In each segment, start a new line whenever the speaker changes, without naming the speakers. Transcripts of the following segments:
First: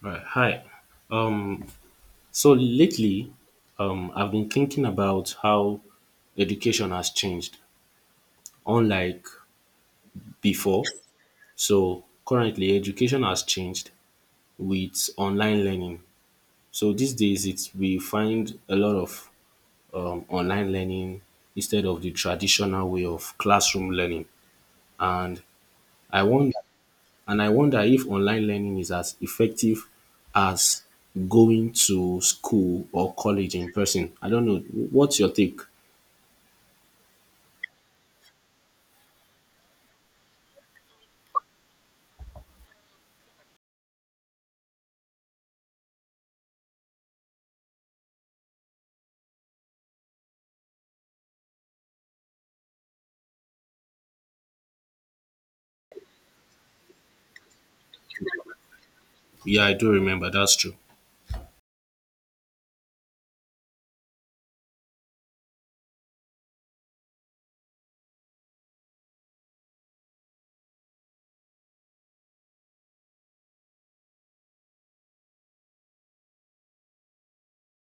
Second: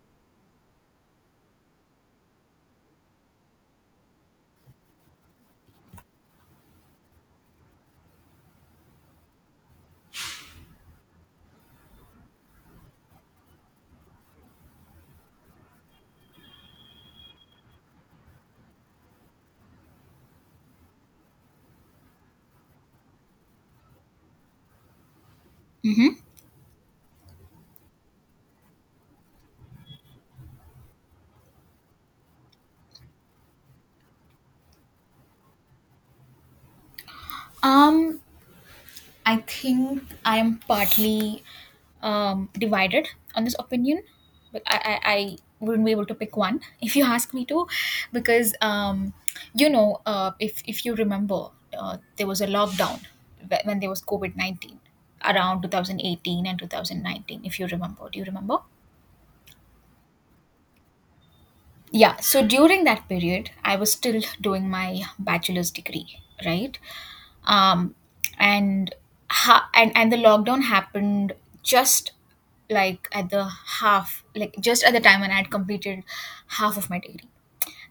Right. Hi. Um, so lately, I've been thinking about how education has changed, unlike before. So currently, education has changed with online learning. So these days, it's we find a lot of online learning instead of the traditional way of classroom learning. And
hmm
I wonder And I wonder if online learning is as effective as going to school or college in person. I don't know. What's your take?
Um, I think I am partly divided on this opinion, but I wouldn't be able to pick one if you ask me to, because if you remember, there was a lockdown when there was COVID 19 around 2018 and 2019. If you remember, Do you remember?
Yeah, I do remember. That's true.
Yeah. So during that period, I was still doing my bachelor's degree, right? um, and and the lockdown happened just like at the like just at the time when I had completed half of my degree.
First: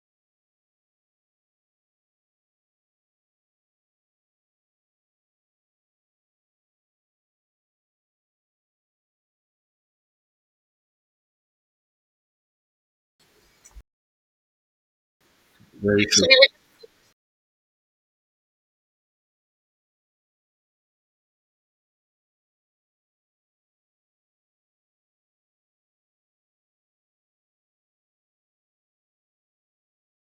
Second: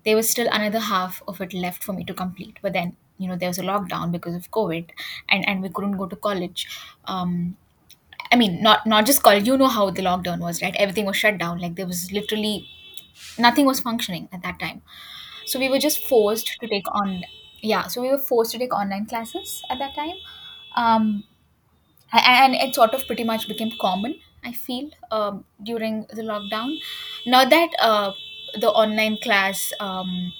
There was still another half of it left for me to complete, but then, you know, there was a lockdown because of COVID, and we couldn't go to college. um I mean, not just college. You know how the lockdown was, right? Everything was shut down. Like, there was literally nothing was functioning at that time. So we were just
Very true.
forced to take on. Yeah. So we were forced to take online classes at that time. Um, a- and it sort of pretty much became common, I feel, during the lockdown. Now that the online class,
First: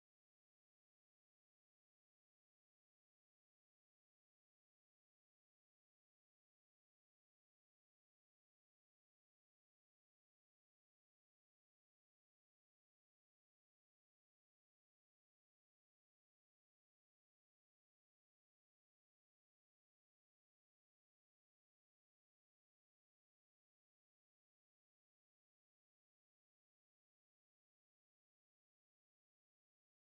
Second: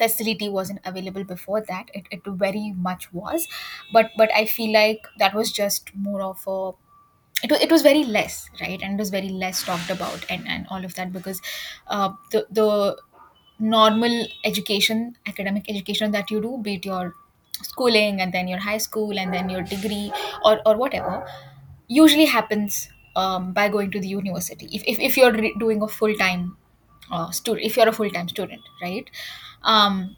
facility wasn't available before that, it very much was. But I feel like that was just more of a, it was very less, right? And it was very less talked about, and all of that, because the normal education, academic education that you do, be it your schooling and then your high school and then your degree, or whatever, usually happens by going to the university. If, if you're re- doing a full-time student if you're a full-time student, right? um,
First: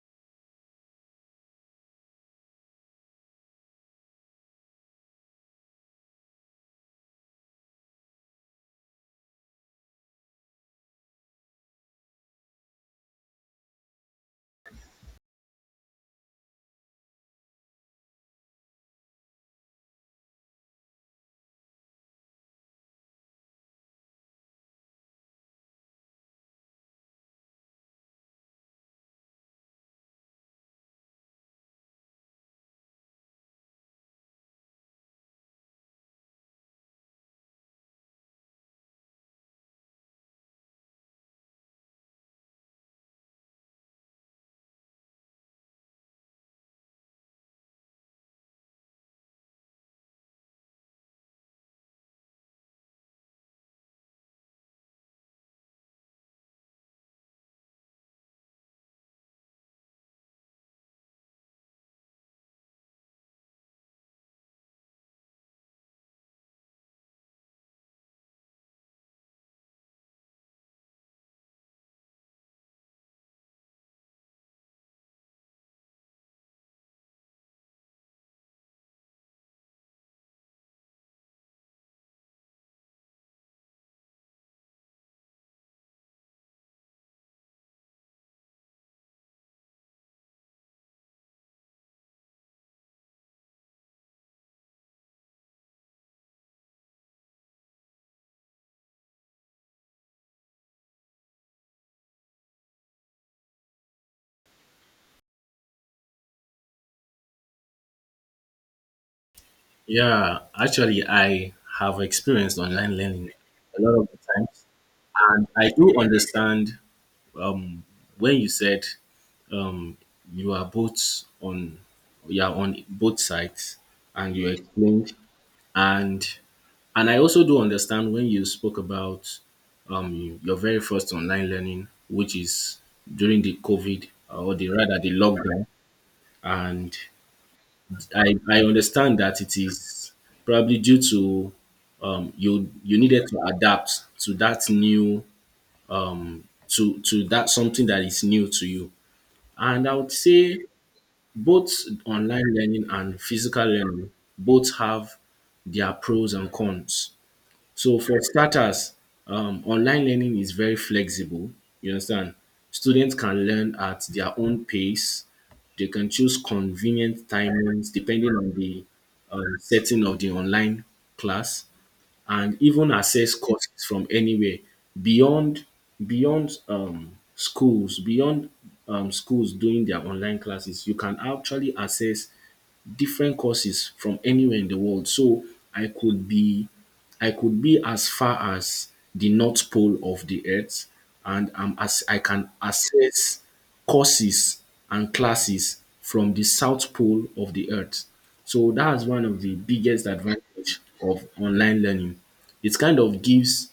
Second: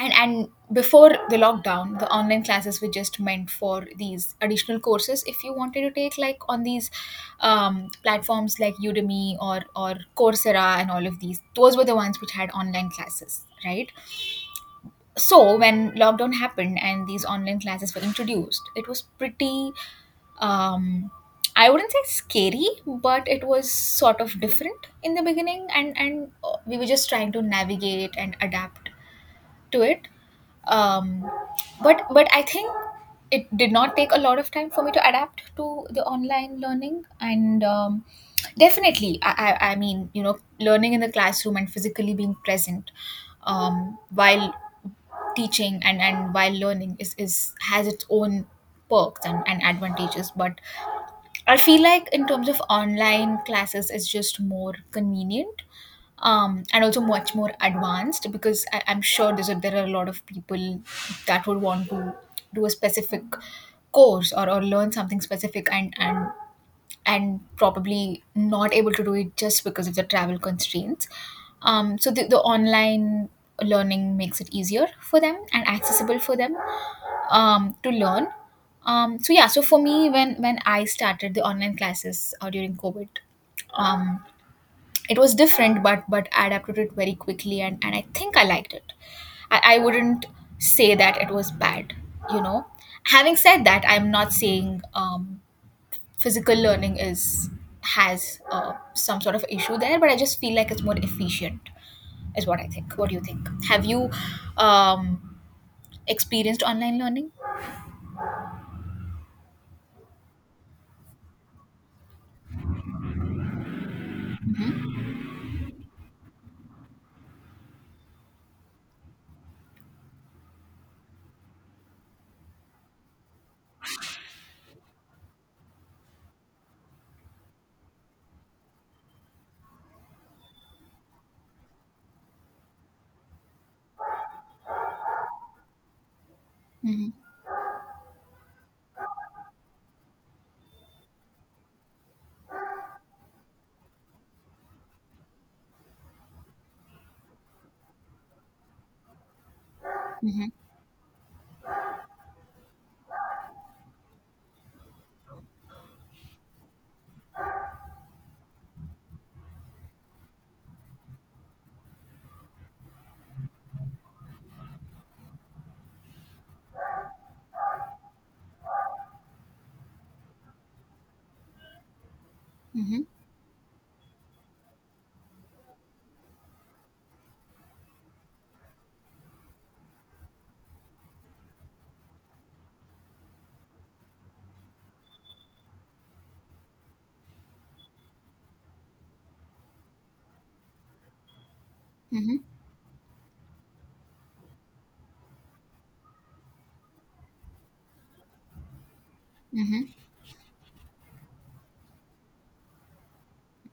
and and before the lockdown, the online classes were just meant for these additional courses if you wanted to take, like, on these platforms like Udemy or Coursera, and all of these, those were the ones which had online classes, right? So when lockdown happened and these online classes were introduced, it was pretty, um, I wouldn't say scary, but it was sort of different in the beginning, and we were just trying to navigate and adapt to it. Um, but but I think it did not take a lot of time for me to adapt to the online learning. And definitely I mean, you know, learning in the classroom and physically being present while teaching and while learning is has its own perks and advantages. But I feel like in terms of online classes, it's just more convenient, and also much more advanced, because I'm sure there are a lot of people that would want to do a specific course, or learn something specific, and probably not able to do it just because of the travel constraints. So the online learning makes it easier for them and accessible for them to learn. So yeah, so for me, when I started the online classes during COVID, um, it was different, but I adapted it very quickly, and I think I liked it. I wouldn't say that it was bad, you know. Having said that, I'm not saying physical learning is has some sort of issue there, but I just feel like it's more efficient, is what I think. What do you think? Have you um, experienced online learning?
Yeah, actually, I have experienced online learning a lot of the times. And I do understand um, when you said, um, you are both on, you are on both sides and you explained. And And I also do understand when you spoke about your very first online learning, which is during the COVID, or the rather the lockdown. And
Mm-hmm,
I understand that it is probably due to, you needed to adapt to that new to that something that is new to you. And I would
mm-hmm,
say both online learning and physical learning both have their pros and cons. So for starters, online learning is very flexible. You understand? Students can learn at their own pace. They can choose convenient timings depending on the setting of the online class, and even
mm-hmm.
access courses from anywhere beyond beyond schools beyond schools doing their online classes. You can actually access different courses from anywhere in the world. So I could be I could be as far as the North Pole of the Earth and, as I
Mhm.
can access courses and classes from the South Pole of the Earth. So that's one of the biggest advantage of online learning. It kind of gives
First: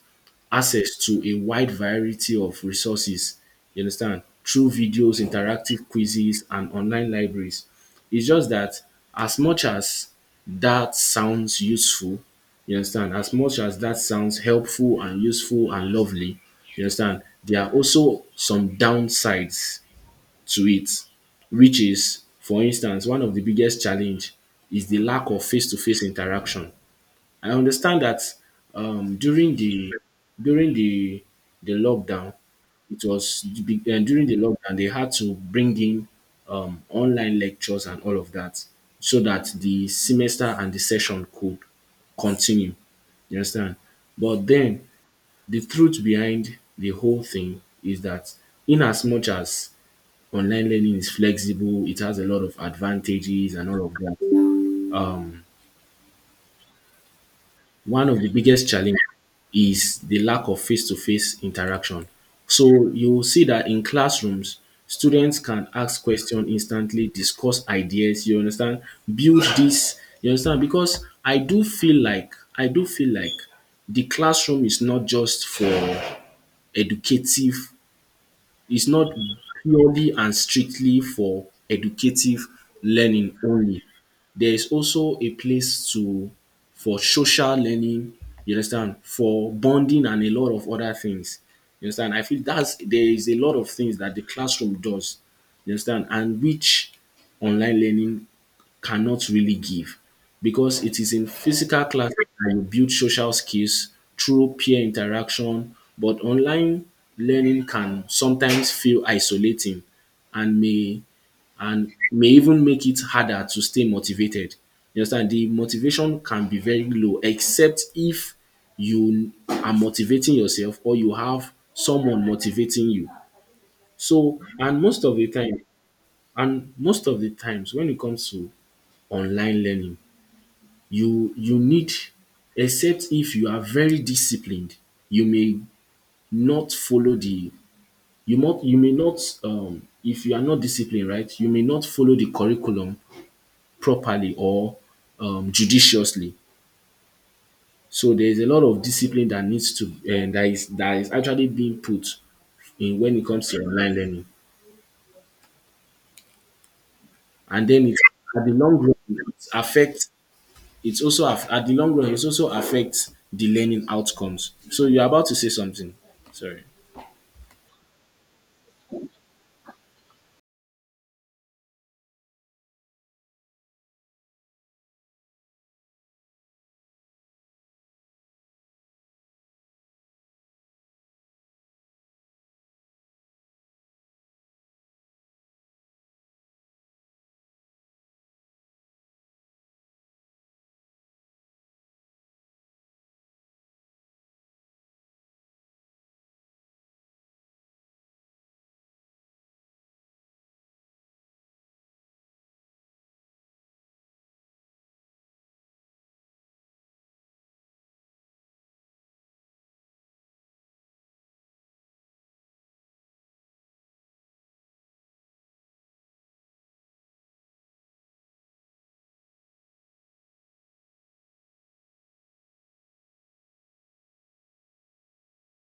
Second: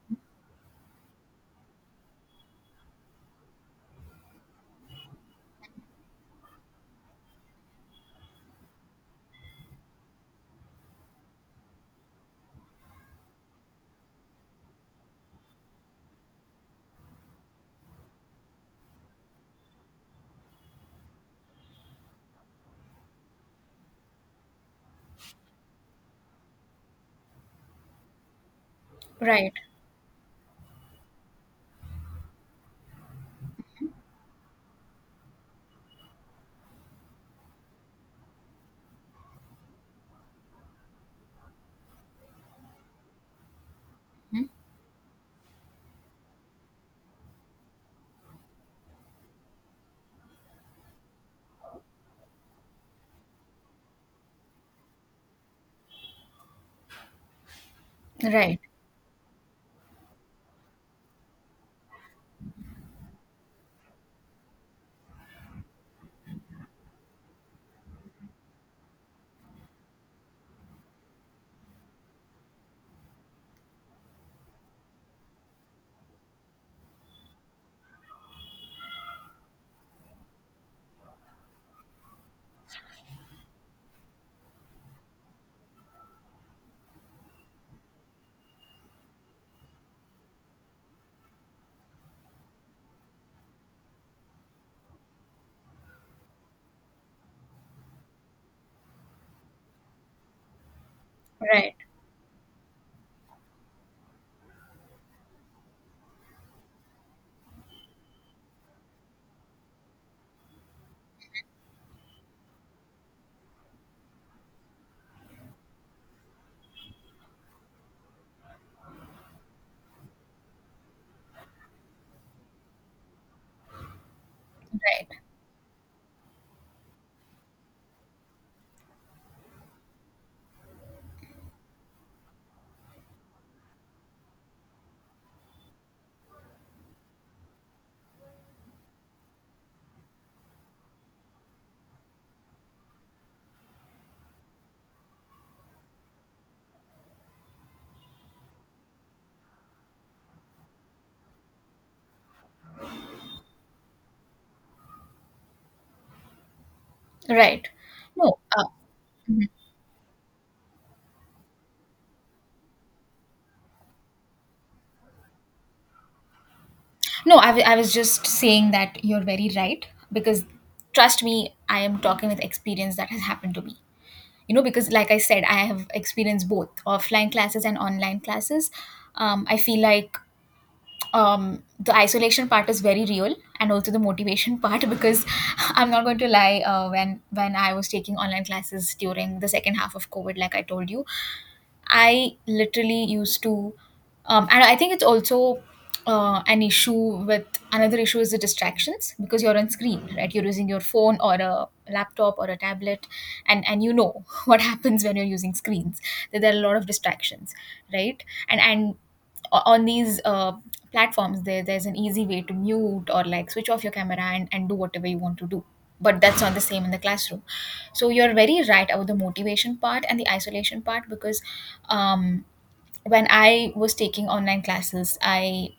access to a wide variety of resources, you understand, through videos, interactive quizzes, and online libraries. It's just that as much as that sounds useful, you understand, as much as that sounds helpful and useful and lovely, you understand, there are also some downsides to it, which is, for instance, one of the biggest challenge is the lack of face-to-face interaction. I understand that um,
Right,
during the during the lockdown, it was and during the lockdown they had to bring in online lectures and all of that so that the semester and the session could continue. You understand? But then the truth behind the whole thing is that in as much as online learning is flexible, it has a lot of advantages and all of that. Um, One of the
right,
biggest challenges is the lack of face-to-face interaction. So you will see that in classrooms, students can ask questions instantly, discuss ideas, you understand, build this, you understand, because I do feel like the classroom is not just for educative, it's not purely and strictly for educative learning only. There is also a place to for social learning, you understand, for bonding and a lot of other things. You understand? I feel that's there is a lot of things that the classroom does, you understand, and which online learning cannot really give because it is in
right,
physical class that you build social skills through peer interaction, but online learning can sometimes feel isolating and may and may even make it harder to stay motivated. You understand? The motivation can be very low, except if you are motivating yourself or you have someone motivating you. So,
right,
and most of the times when it comes to online learning, you need, except if you are very disciplined, you may not follow the, you may not, if you are not disciplined, right, you may not follow the curriculum properly or judiciously. So there is a lot of discipline that needs to and that is actually being put in when it comes to online learning.
right.
And then it
No,
at the long run it affects, at the long run it also affects the learning outcomes. So you're about to say something, sorry?
no, I was just saying that you're very right, because trust me, I am talking with experience that has happened to me. You know, because like I said, I have experienced both offline classes and online classes. I feel like the isolation part is very real, and also the motivation part, because I'm not going to lie, when I was taking online classes during the second half of COVID, like I told you. I literally used to, and I think it's also, an issue with another issue is the distractions, because you're on screen, right? You're using your phone or a laptop or a tablet, and you know what happens when you're using screens. That there are a lot of distractions, right? And on these platforms, there's an easy way to mute or, like, switch off your camera and do whatever you want to do, but that's not the same in the classroom. So you're very right about the motivation part and the isolation part, because um, when I was taking online classes, I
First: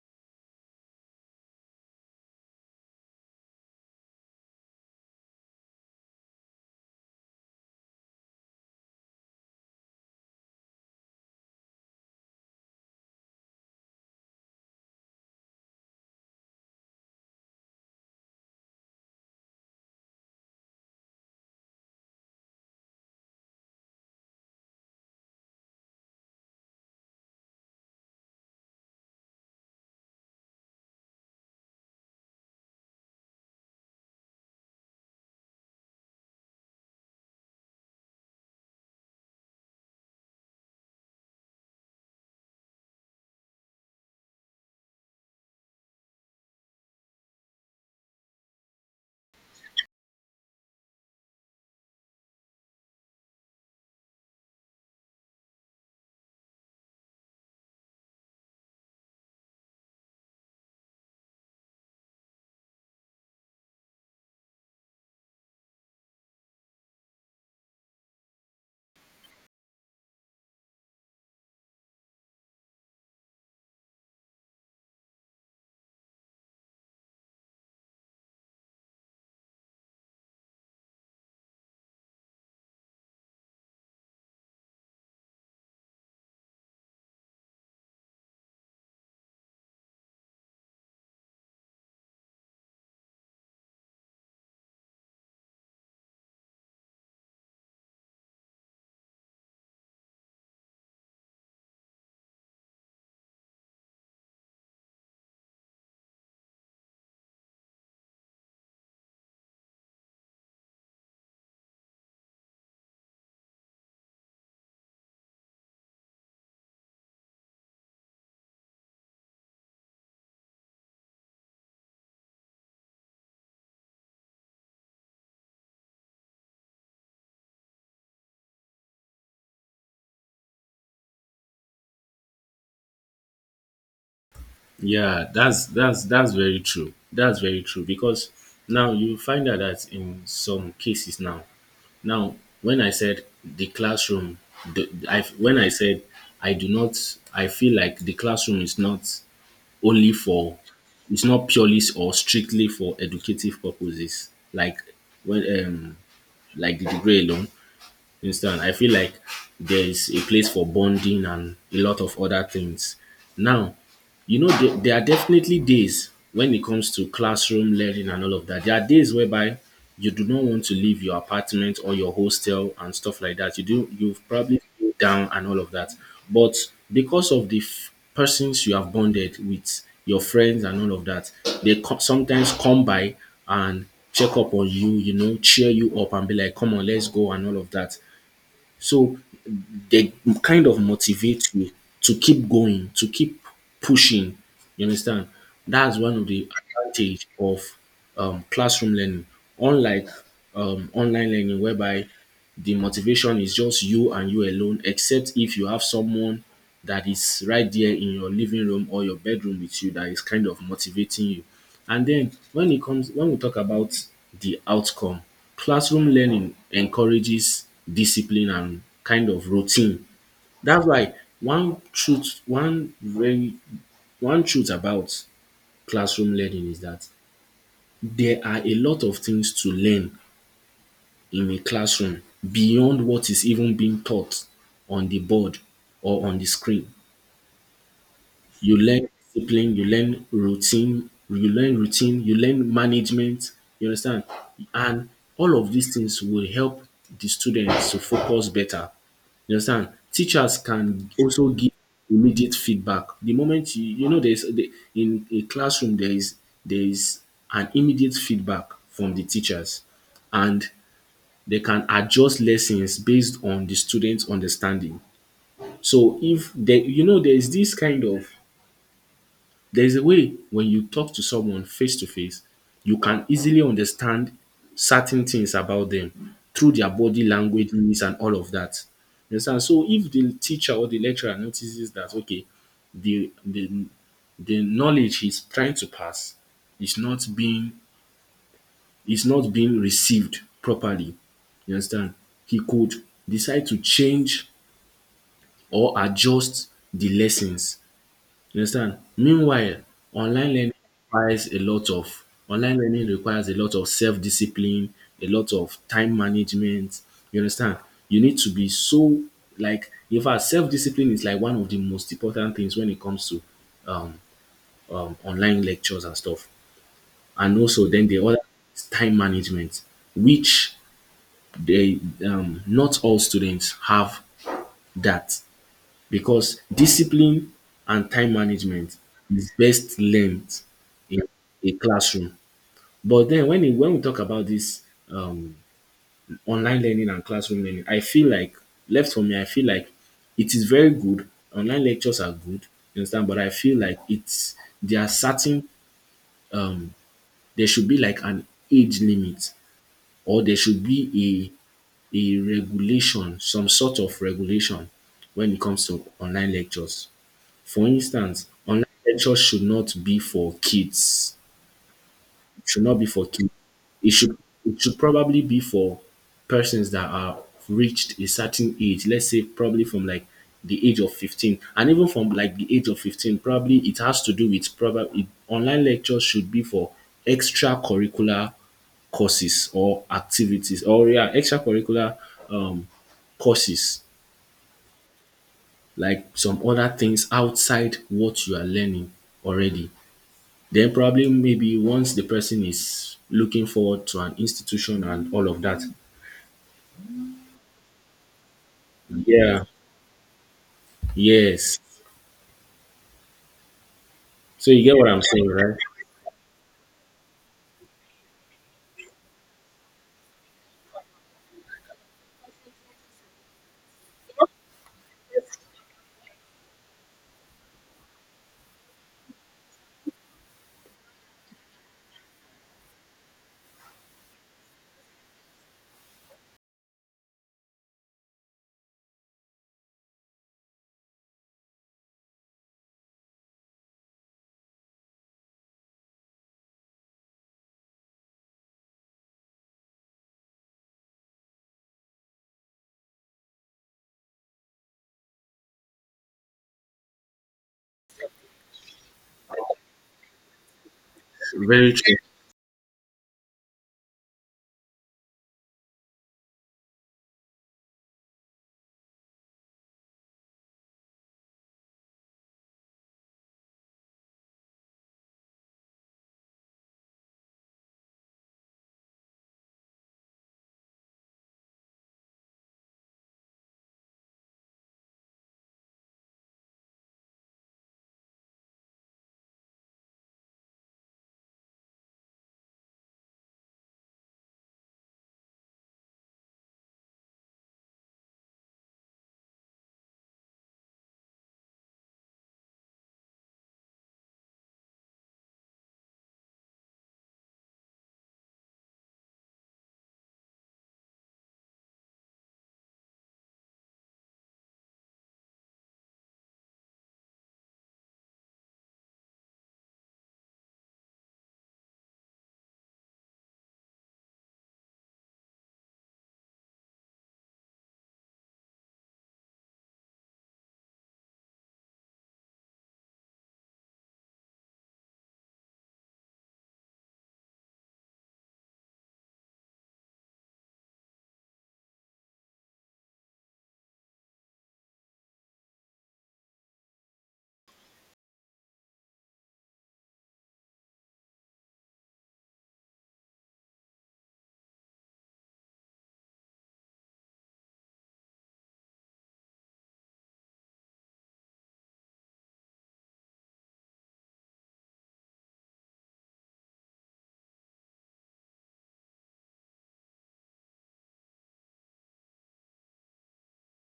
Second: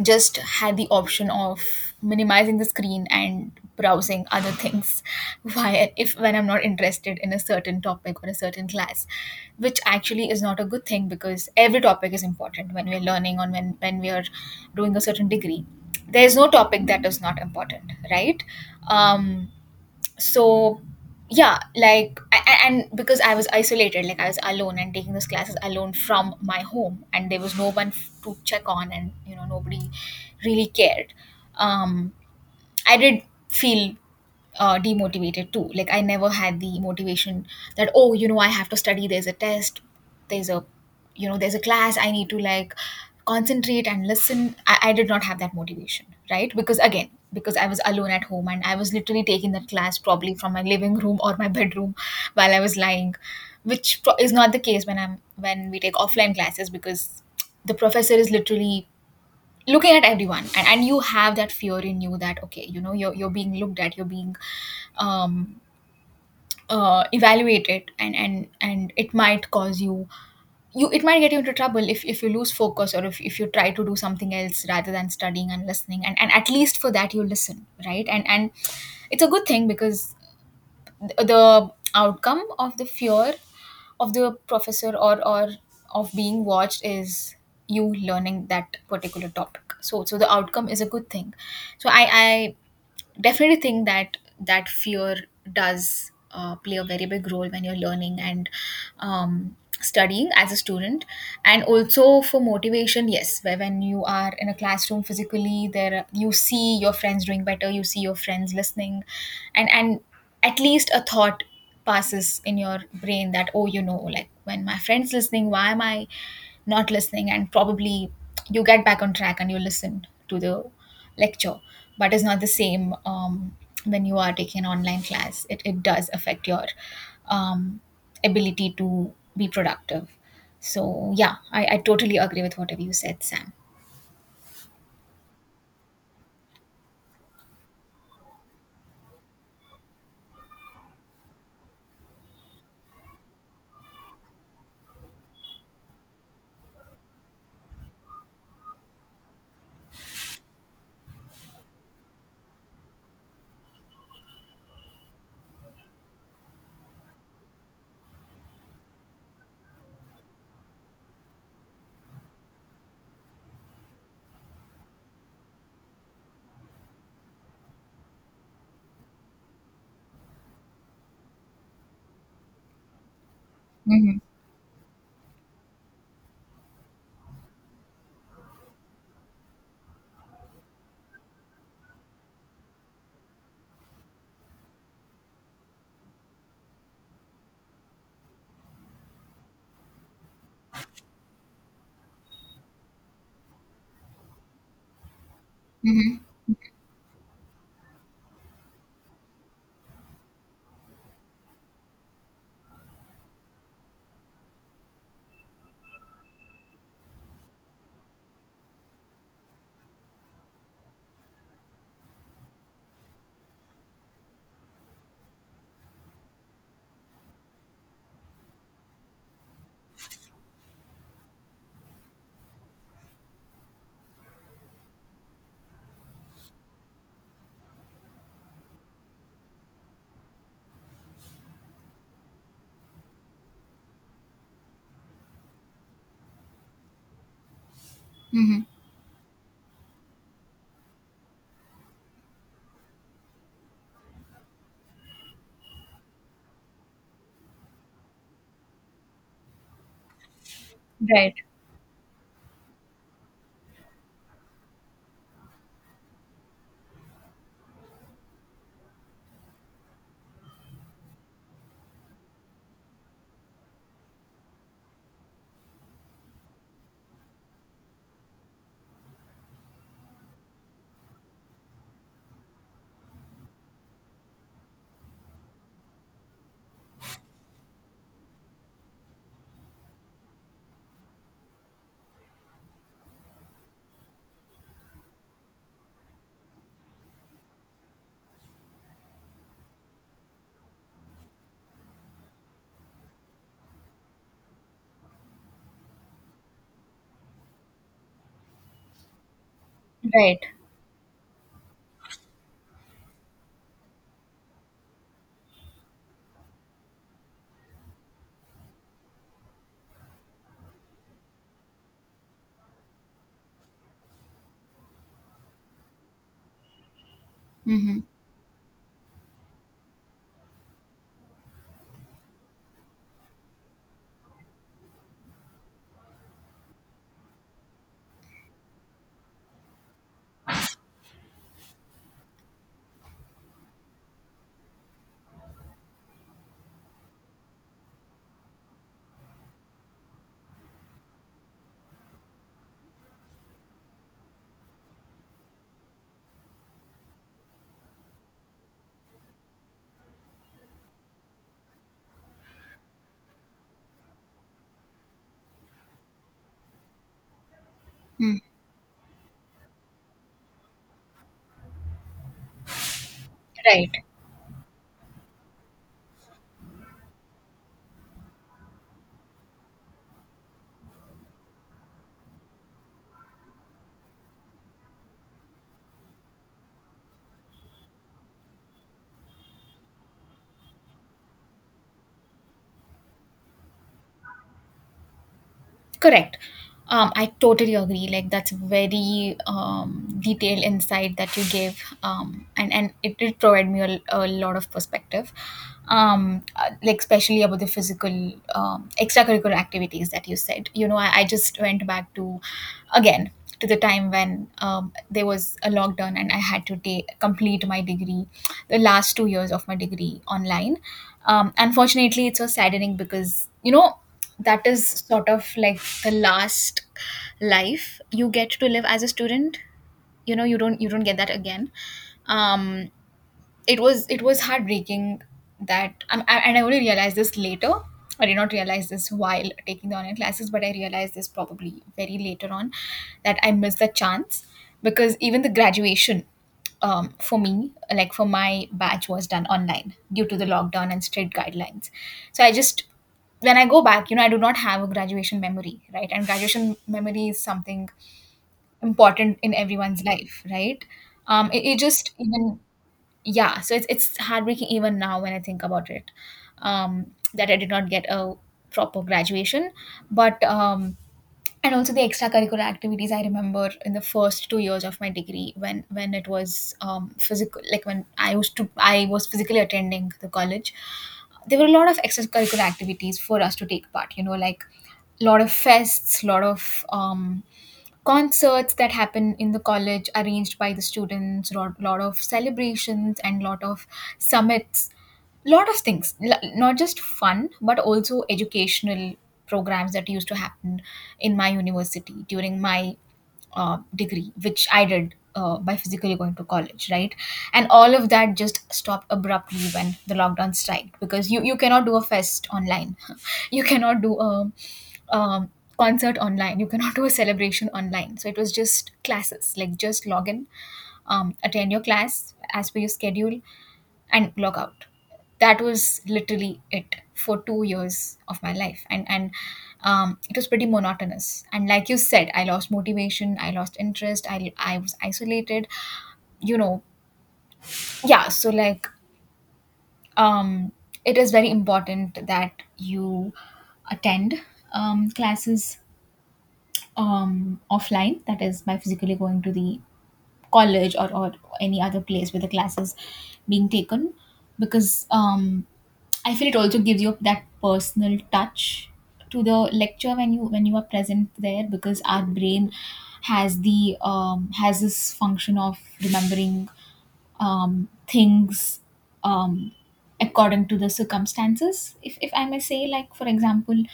just had the option of minimizing the screen and browsing other things while if when I'm not interested in a certain topic or a certain class, which actually is not a good thing, because every topic is important when we're learning, or when we are doing a certain degree. There's no topic that is not important, right? um so, yeah, like a- and because I was isolated, like, I was alone and taking those classes alone from my home, and there was no one to check on, and, you know, nobody really cared. um I did feel demotivated too. Like, I never had the motivation that, oh, you know, I have to study. There's a test. There's a, there's a class. I need to, like, concentrate and listen. I did not have that motivation, right? Because again, because I was alone at home and I was literally taking that class probably from my living room or my bedroom while I was lying, is not the case when I'm when we take offline classes, because the professor is literally looking at everyone, and you have that fear in you that, okay, you know, you're being looked at, you're being um evaluated, and it might get you into trouble if you lose focus, or if you try to do something else rather than studying and listening, and at least for that you listen, right? And it's a good thing, because the outcome of the fear of the professor or of being watched is you learning that particular topic. So the outcome is a good thing. So I definitely think that that fear does play a very big role when you're learning and studying as a student. And also for motivation, yes, where when you are in a classroom physically, there you see your friends doing better, you see your friends listening, and at least a thought passes in your brain that, oh, you know, like, when my friend's listening, why am I not listening? And probably you get back on track and you listen to the lecture. But it's not the same when you are taking an online class, it does affect your um, ability to be productive. So yeah, I totally agree with whatever you said, Sam.
Yeah, that's very true. That's very true because now you find out that in some cases now, now when I said the classroom, when I said I do not, I feel like the classroom is not only for, it's not purely or strictly for educative purposes. Like when like the degree alone, you understand? I feel like there is a place for bonding and a lot of other things. Now, you know, there are definitely days when it comes to classroom learning and all of that. There are days whereby you do not want to leave your apartment or your hostel and stuff like that. You
Hmm.
probably feel down and all of that. But because of the persons you have bonded with, your friends and all of that, they sometimes come by and check up on you, you know, cheer you up and be like, come on, let's go and all of that. So they kind of motivate you to keep going, to keep pushing. You understand? That's one of the advantage of classroom learning, unlike online learning, whereby the motivation is just you and you alone, except if you have someone that is right there in your living room or your bedroom with you that is kind of motivating you. And then when it comes when we talk about the outcome, classroom learning encourages discipline and kind of routine. That's why one truth one very one truth about classroom learning is that there are a lot of things to learn in a classroom beyond what is even being taught on the board or on the screen. You learn discipline, you learn routine, you learn management, you understand? And all of these things will help the students to focus better. You understand? Teachers can
Right,
also give immediate feedback. The moment you know in a classroom there is an immediate feedback from the teachers and they can adjust lessons based on the student's understanding. So if there you know there's this kind of, there's a way when you talk to someone face to face, you can easily understand certain things about them through their body languages and all of that. You understand? So if the teacher or the lecturer notices that okay, the the the knowledge he's trying to pass is not being is not being received properly, you understand, he could decide to change or adjust the lessons, you understand. Meanwhile,
right.
online learning online learning requires a lot of self-discipline, a lot of time management, you understand. You need to be so, like in fact self-discipline is like one of the most important things when it comes to online lectures and stuff. And also
Hmm.
then the other is time management, which they, not all students have that, because discipline and time management is best learned in a classroom. But then when we talk about this um, online learning and classroom learning, I feel like, left for me, I feel like it is very good. Online lectures are good, you understand? But I feel like it's, there are certain um, there should be like an age limit or there should be a regulation, some sort of regulation when it comes to online lectures. For instance, online lectures should not be for kids should not be for kids.
Right.
It should, it should probably be for persons that are reached a certain age. Let's say probably from like the age of 15, and even from like the age of 15 probably it has to do with, probably online lectures should be for extracurricular courses or activities, or yeah, extracurricular um courses, like
Correct.
some other
I
things
totally
outside
agree. Like,
what
that's
you are learning
very
already.
detailed
Then
insight
probably
that you gave,
maybe once the
um,
person
and and
is
it did
looking
provide me
forward to
a
an
lot of
institution
perspective,
and all of that.
like, especially about the physical, extracurricular
Yeah.
activities that you said. You know, I just
Yes.
went back to again to the time when,
So you get what I'm
there
saying,
was a
right?
lockdown and I had to complete my degree, the last 2 years of my degree online. Unfortunately, it's so saddening, because, you know, that is sort of like the last life you get to live as a student. You know, you don't, you don't get that again. um it was heartbreaking and I only realized this later. I did not realize this while taking the online classes, but I realized this probably very later on, that I missed the chance, because even the graduation, for me, like for my batch, was done online due to the lockdown and strict guidelines. So I just when I go back, you know, I do not have a graduation memory, right? And graduation memory is something important in everyone's life, right? It
Very
just
true.
even yeah it's heartbreaking even now when I think about it um, that I did not get a proper graduation but and also the extracurricular activities. I remember in the first 2 years of my degree, when it was physical, like when I used to I was physically attending the college, there were a lot of extracurricular activities for us to take part, like lot of fests, lot of concerts that happen in the college arranged by the students, a lot of celebrations and lot of summits, lot of things, not just fun but also educational programs that used to happen in my university during my degree, which I did by physically going to college, right? And all of that just stopped abruptly when the lockdown strike, because you cannot do a fest online, you cannot do a um, concert online. You cannot do a celebration online. So it was just classes, like just log in, attend your class as per your schedule, and log out. That was literally it for 2 years of my life, and it was pretty monotonous. And like you said, I lost motivation, I lost interest, I was isolated. You know, yeah. So like, um, it is very important that you attend classes offline, that is by physically going to the college, or any other place where the class is being taken, because I feel it also gives you that personal touch to the lecture when you are present there, because our brain has this function of remembering things um, according to the circumstances, if I may say, like for example,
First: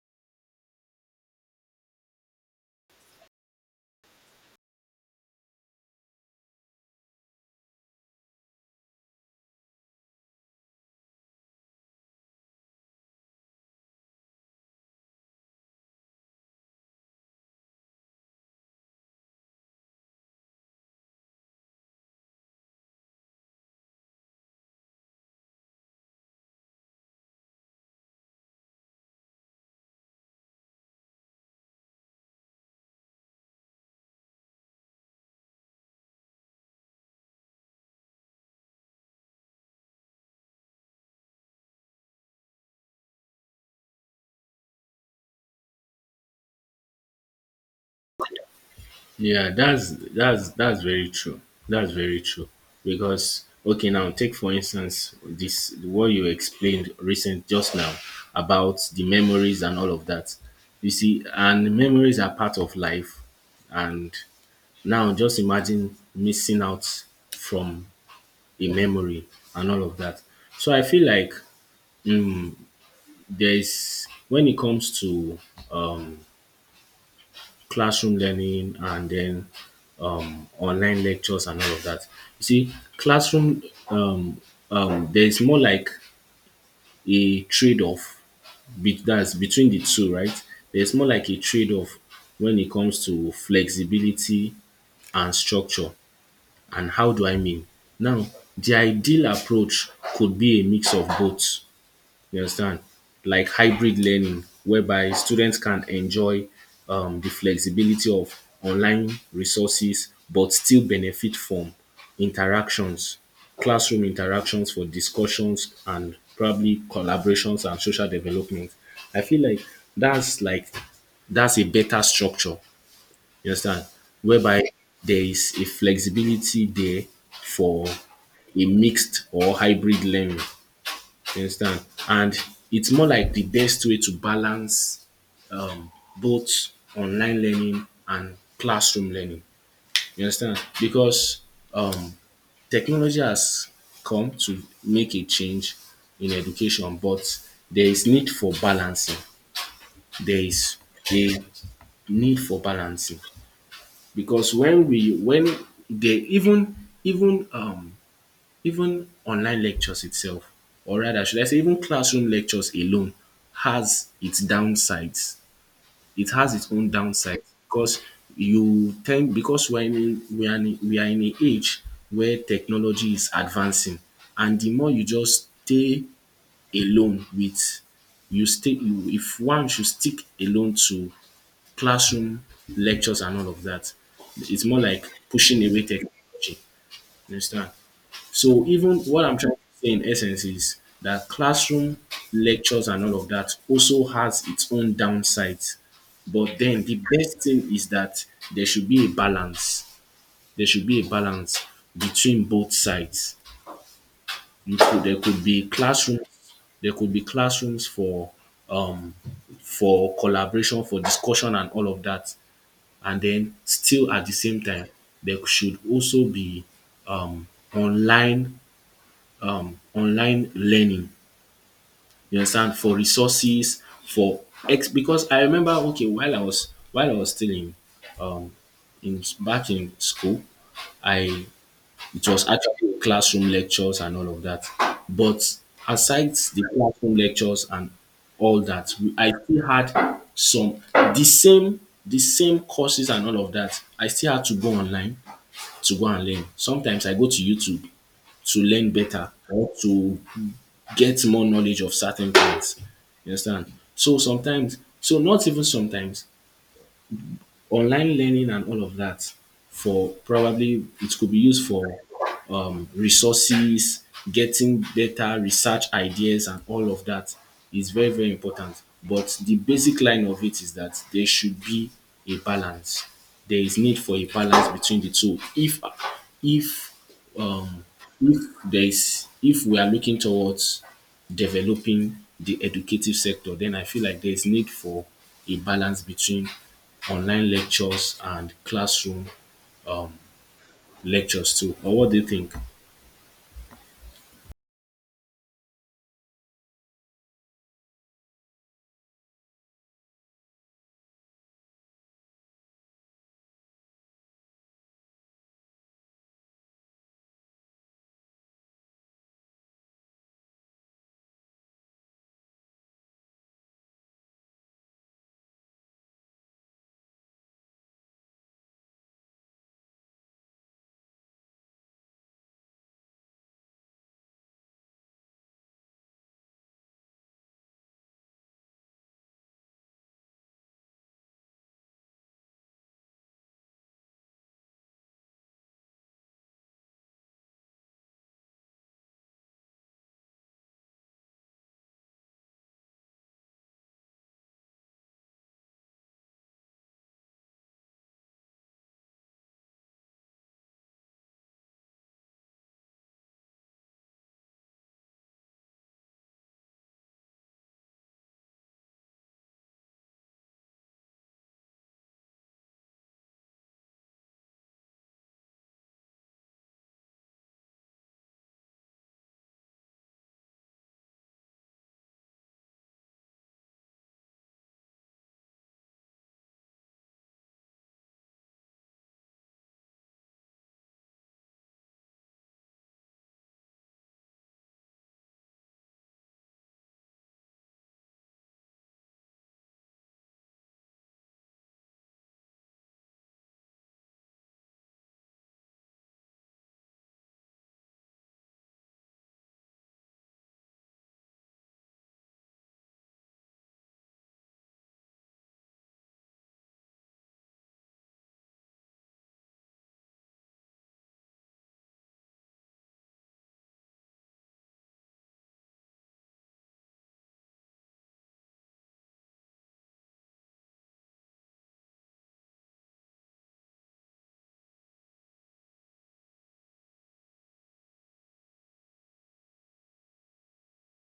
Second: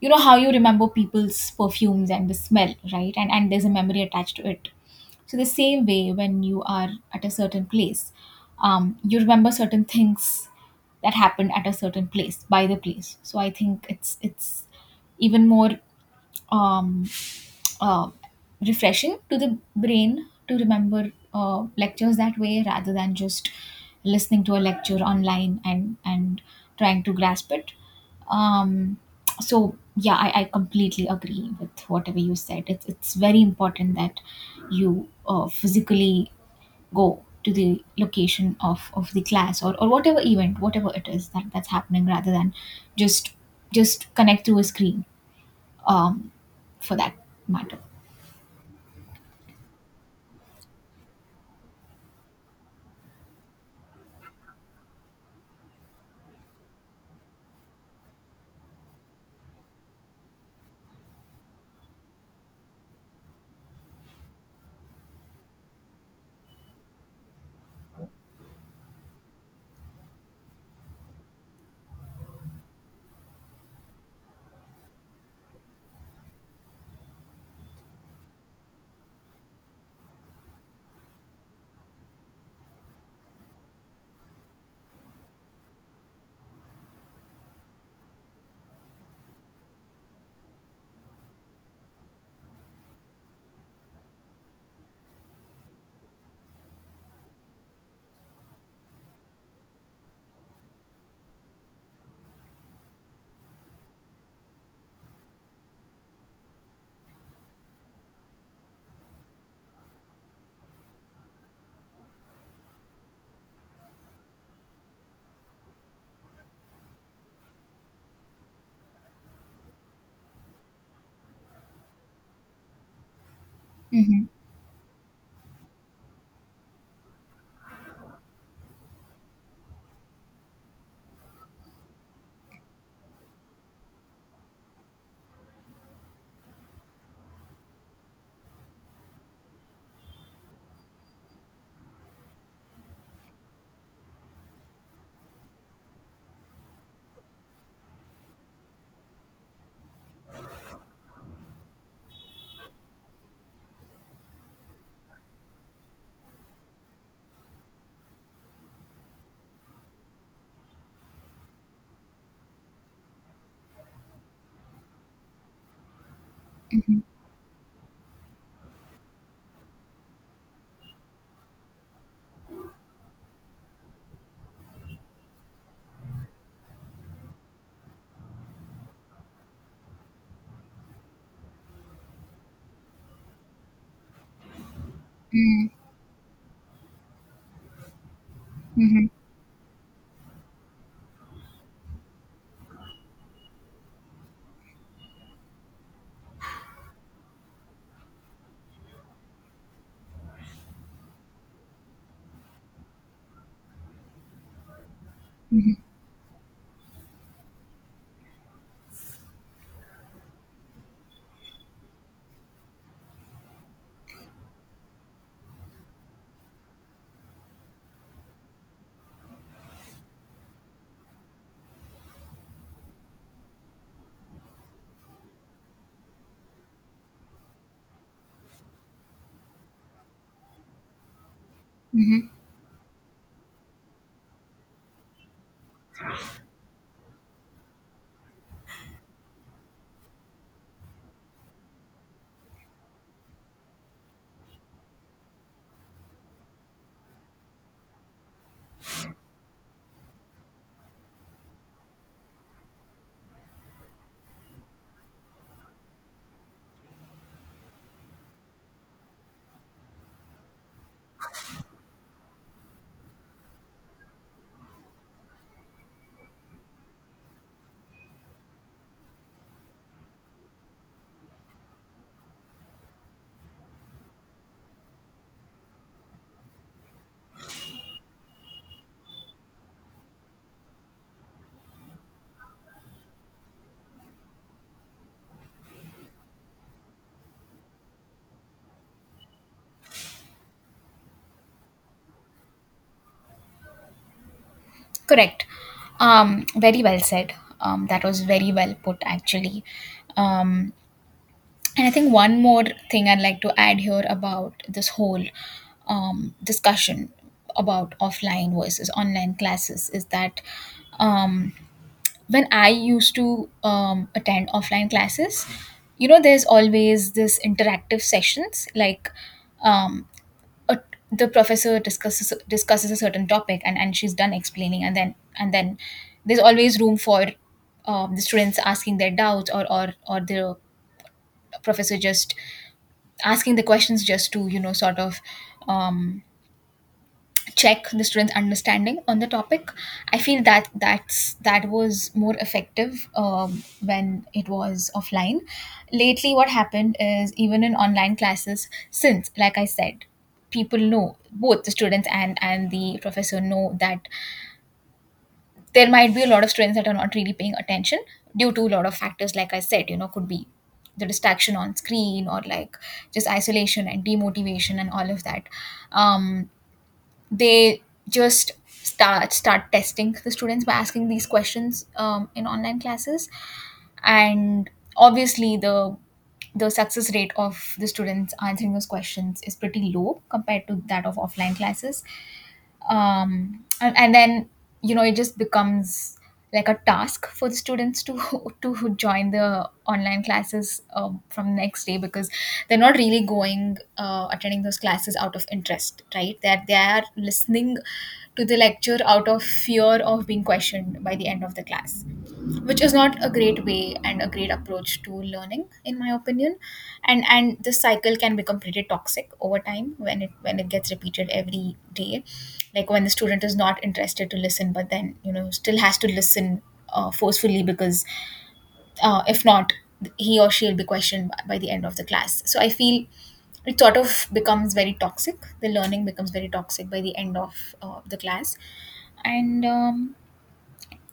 you know how you remember people's perfumes and the smell, right? And there's a memory attached to it. So the same way, when you are at a certain place, you remember certain things that happened at a certain place by the place. So I think it's even more um, uh, refreshing to the brain to remember lectures that way rather than just listening to a lecture online, and trying to grasp it um so yeah, I completely agree with whatever you said. It's very important that you physically go to the location of the class, or whatever event, whatever it is that that's happening, rather than just just connect through a screen um for that matter.
Yeah, that's very true. That's very true. Because okay, now take for instance this what you explained recent just now about the memories and all of that. You see, and memories are part of life. And now just imagine missing out from the memory and all of that. So I feel like there's, when it comes to classroom learning and then online lectures and all of that. You see, classroom, um, there's more like a trade-off that's between the two, right? There's more like a trade-off when it comes to flexibility and structure. And how do I mean? Now, the ideal approach could be a mix of both. You understand? Like hybrid learning, whereby students can enjoy the flexibility of online resources but still benefit from interactions, classroom interactions for discussions and probably collaborations and social development. I feel like that's like that's a better structure, you understand?
Mhm.
Whereby there is a flexibility there for a mixed or hybrid learning. You understand? And it's more like the best way to balance um, both online learning and classroom learning. You understand? Because um, technology has come to make a change in education, but there is need for balancing. There is a need for balancing because when they even um, even online lectures itself, or rather, should I say, even classroom lectures alone has its downsides. It has its own
Mm,
downsides because you tend because we're in we are in, we are in an age where technology is advancing, and the more you just stay alone with if one should stick alone to classroom lectures and all of that, it's more like pushing away technology. You understand? So even
mhm,
what I'm trying to say in essence is that classroom lectures and all of that also has its own downsides. But then the best thing is that there should be a balance. There should be a balance between both sides. You could there could be classrooms, there could be classrooms um for collaboration, for discussion and all of that. And then still at the same time, there should also be um online online learning. You understand? For resources, for ex because I remember okay, while I was still um in back in school, I it
mhm.
was actually classroom lectures and all of that. But aside the classroom lectures and all that, I still had some the same courses and all of that. I still had to go online to go and learn. Sometimes I go to YouTube to learn better or to get more knowledge of certain things. You understand? So not even sometimes, online learning and all of that for probably it could be used for resources, getting data, research ideas, and all of that is very, very important. But the basic line of it is that there should be a balance. There is need for a balance between the two. If um, if there is if we are looking towards developing the educative sector, then I feel like there's need for a balance between online lectures and classroom um, lectures too. Or what do you think?
Correct. Very well said. That was very well put, actually. Um, and I think one more thing I'd like to add here about this whole discussion about offline versus online classes is that um, when I used to attend offline classes, you know, there's always this interactive sessions, like um, a, the professor discusses a certain topic, and she's done explaining, and then there's always room for the students asking their doubts, or the professor just asking the questions, just to, you know, sort of um, check the students' understanding on the topic. I feel that that was more effective when it was offline. Lately, what happened is even in online classes, since like I said, people know, both the students and the professor, know that there might be a lot of students that are not really paying attention due to a lot of factors. Like I said, you know, could be the distraction on screen, or like just isolation and demotivation and all of that. Um, they just start testing the students by asking these questions in online classes, and obviously the success rate of the students answering those questions is pretty low compared to that of offline classes, and then, you know, it just becomes like a task for the students to to join the online classes from next day, because they're not really going attending those classes out of interest, right? That they are listening to the lecture out of fear of being questioned by the end of the class, which is not a great way and a great approach to learning, in my opinion. And this cycle can become pretty toxic over time when it gets repeated every day. Like when the student is not interested to listen, but then, you know, still has to listen forcefully, because if not, he or she will be questioned by the end of the class. So I feel it sort of becomes very toxic, the learning becomes very toxic by the end of the class. And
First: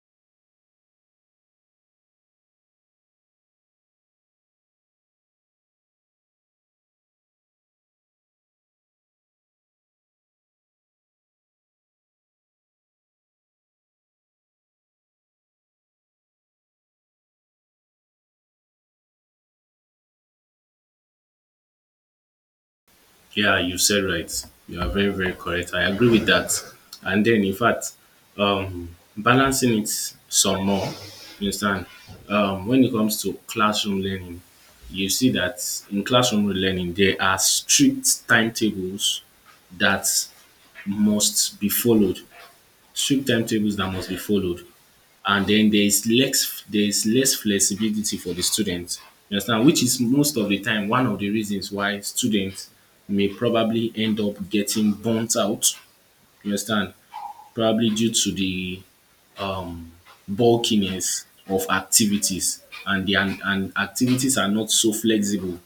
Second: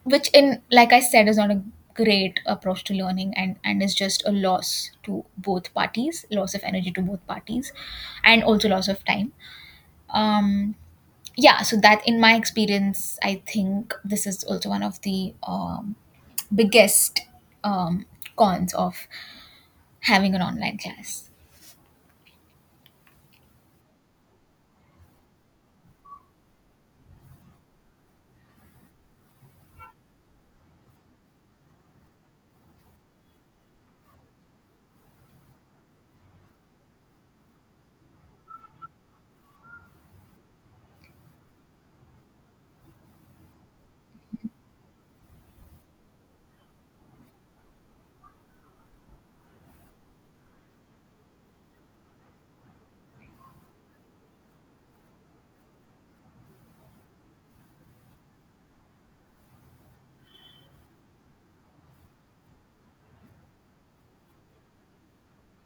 which, in, like I said, is not a great approach to learning, and is just a loss to both parties, loss of energy to both parties, and also loss of time um yeah, so that, in my experience, I think this is also one of the biggest um cons of having an online class.
Yeah, you said right. You are very, very correct. I agree with that. And then, in fact, um, balancing it some more, you understand? When it comes to classroom learning, you see that in classroom learning, there are strict timetables that must be followed. Strict timetables that must be followed. And then there is less flexibility for the students. You understand? Which is most of the time one of the reasons why students may probably end up getting burnt out. You understand? Probably due to the um, bulkiness of activities and and activities are not so flexible.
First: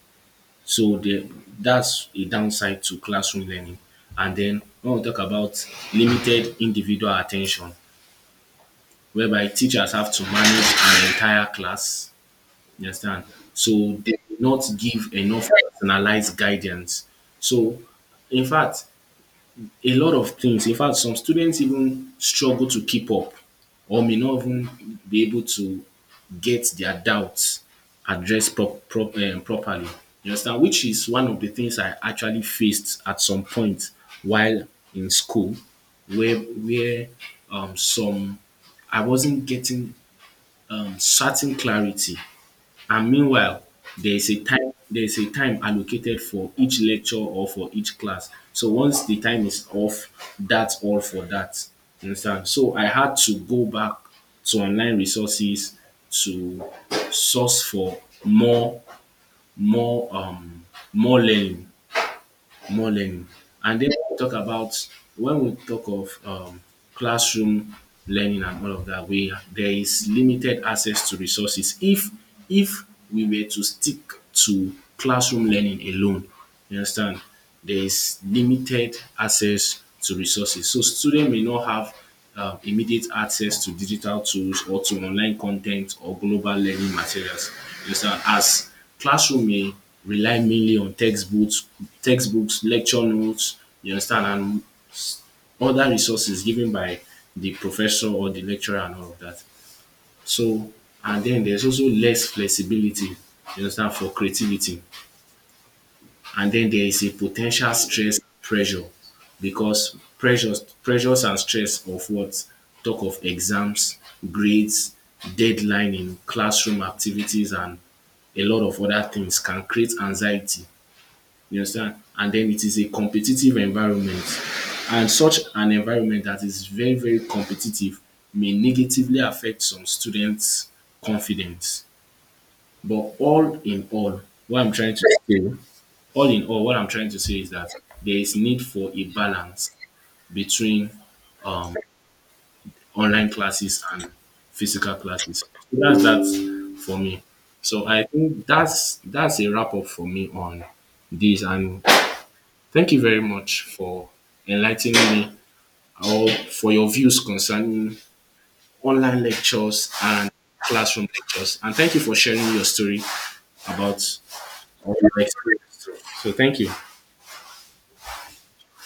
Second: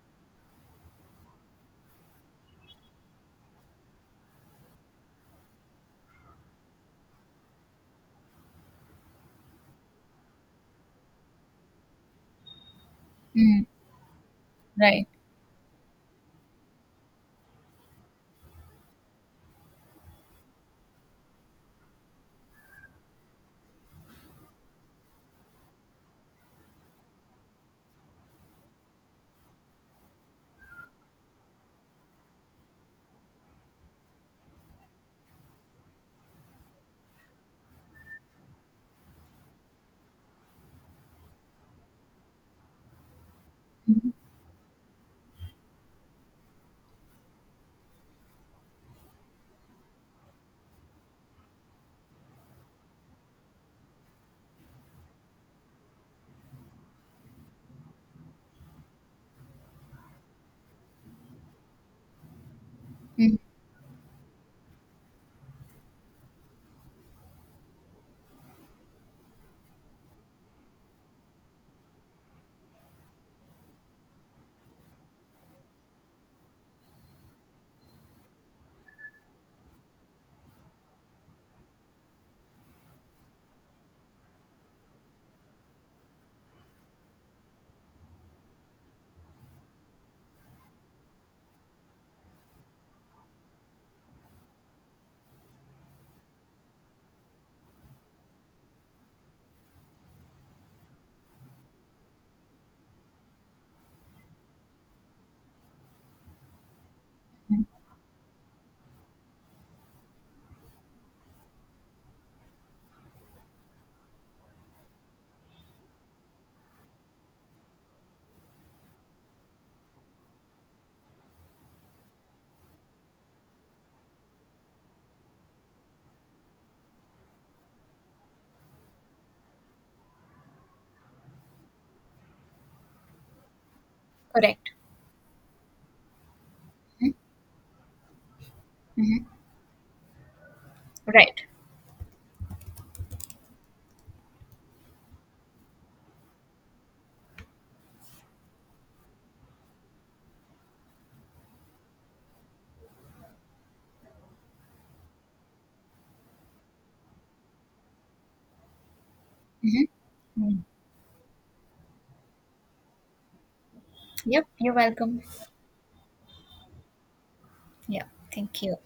So that's a downside to classroom learning. And then when we talk about limited individual attention, whereby teachers have to manage an entire class. You understand?
Mm,
So they do not
right.
give enough personalized guidance. So, in fact, a lot of things, in fact, some students even struggle to keep up or may not even be able to get their doubts addressed properly. You understand? Which is one of the things I actually faced at some point while in school, where some I wasn't getting certain clarity. And meanwhile, there is a time allocated for each lecture or for each class. So once the time is off, that's all for that. You understand? So I had to go back to online resources to source for more more um more learning more learning.
Mhm.
And then we talk of classroom learning and all of that, we there is limited access to resources. If we were to stick to classroom learning alone, you understand, there is limited access to resources. So students may not have immediate access to digital tools or to online content or global learning materials. You understand? As classroom may rely mainly on textbooks, lecture notes, you understand, and other resources given by the professor or the lecturer and all of that. So, and then there's also less flexibility, you understand, for creativity. And then there is a potential stress pressure because pressures and stress of what? Talk of exams, grades, deadline in classroom activities and a lot of other things can create anxiety. You understand? And then it is a competitive environment. And such an environment that is very, very competitive may negatively affect some students' confidence. But all in all, what
Correct.
I'm trying to say all in all, what I'm trying to say is that there is need for a balance between
Right.
um, online classes and physical classes. So that's that for me. So I think that's a wrap up for me on this. And thank you very much for enlightening me or for your views concerning online lectures and
Mm.
classroom lectures. And thank you for sharing your story about
Yep, you're
your
welcome.
experience. So thank you.
Yeah, thank you.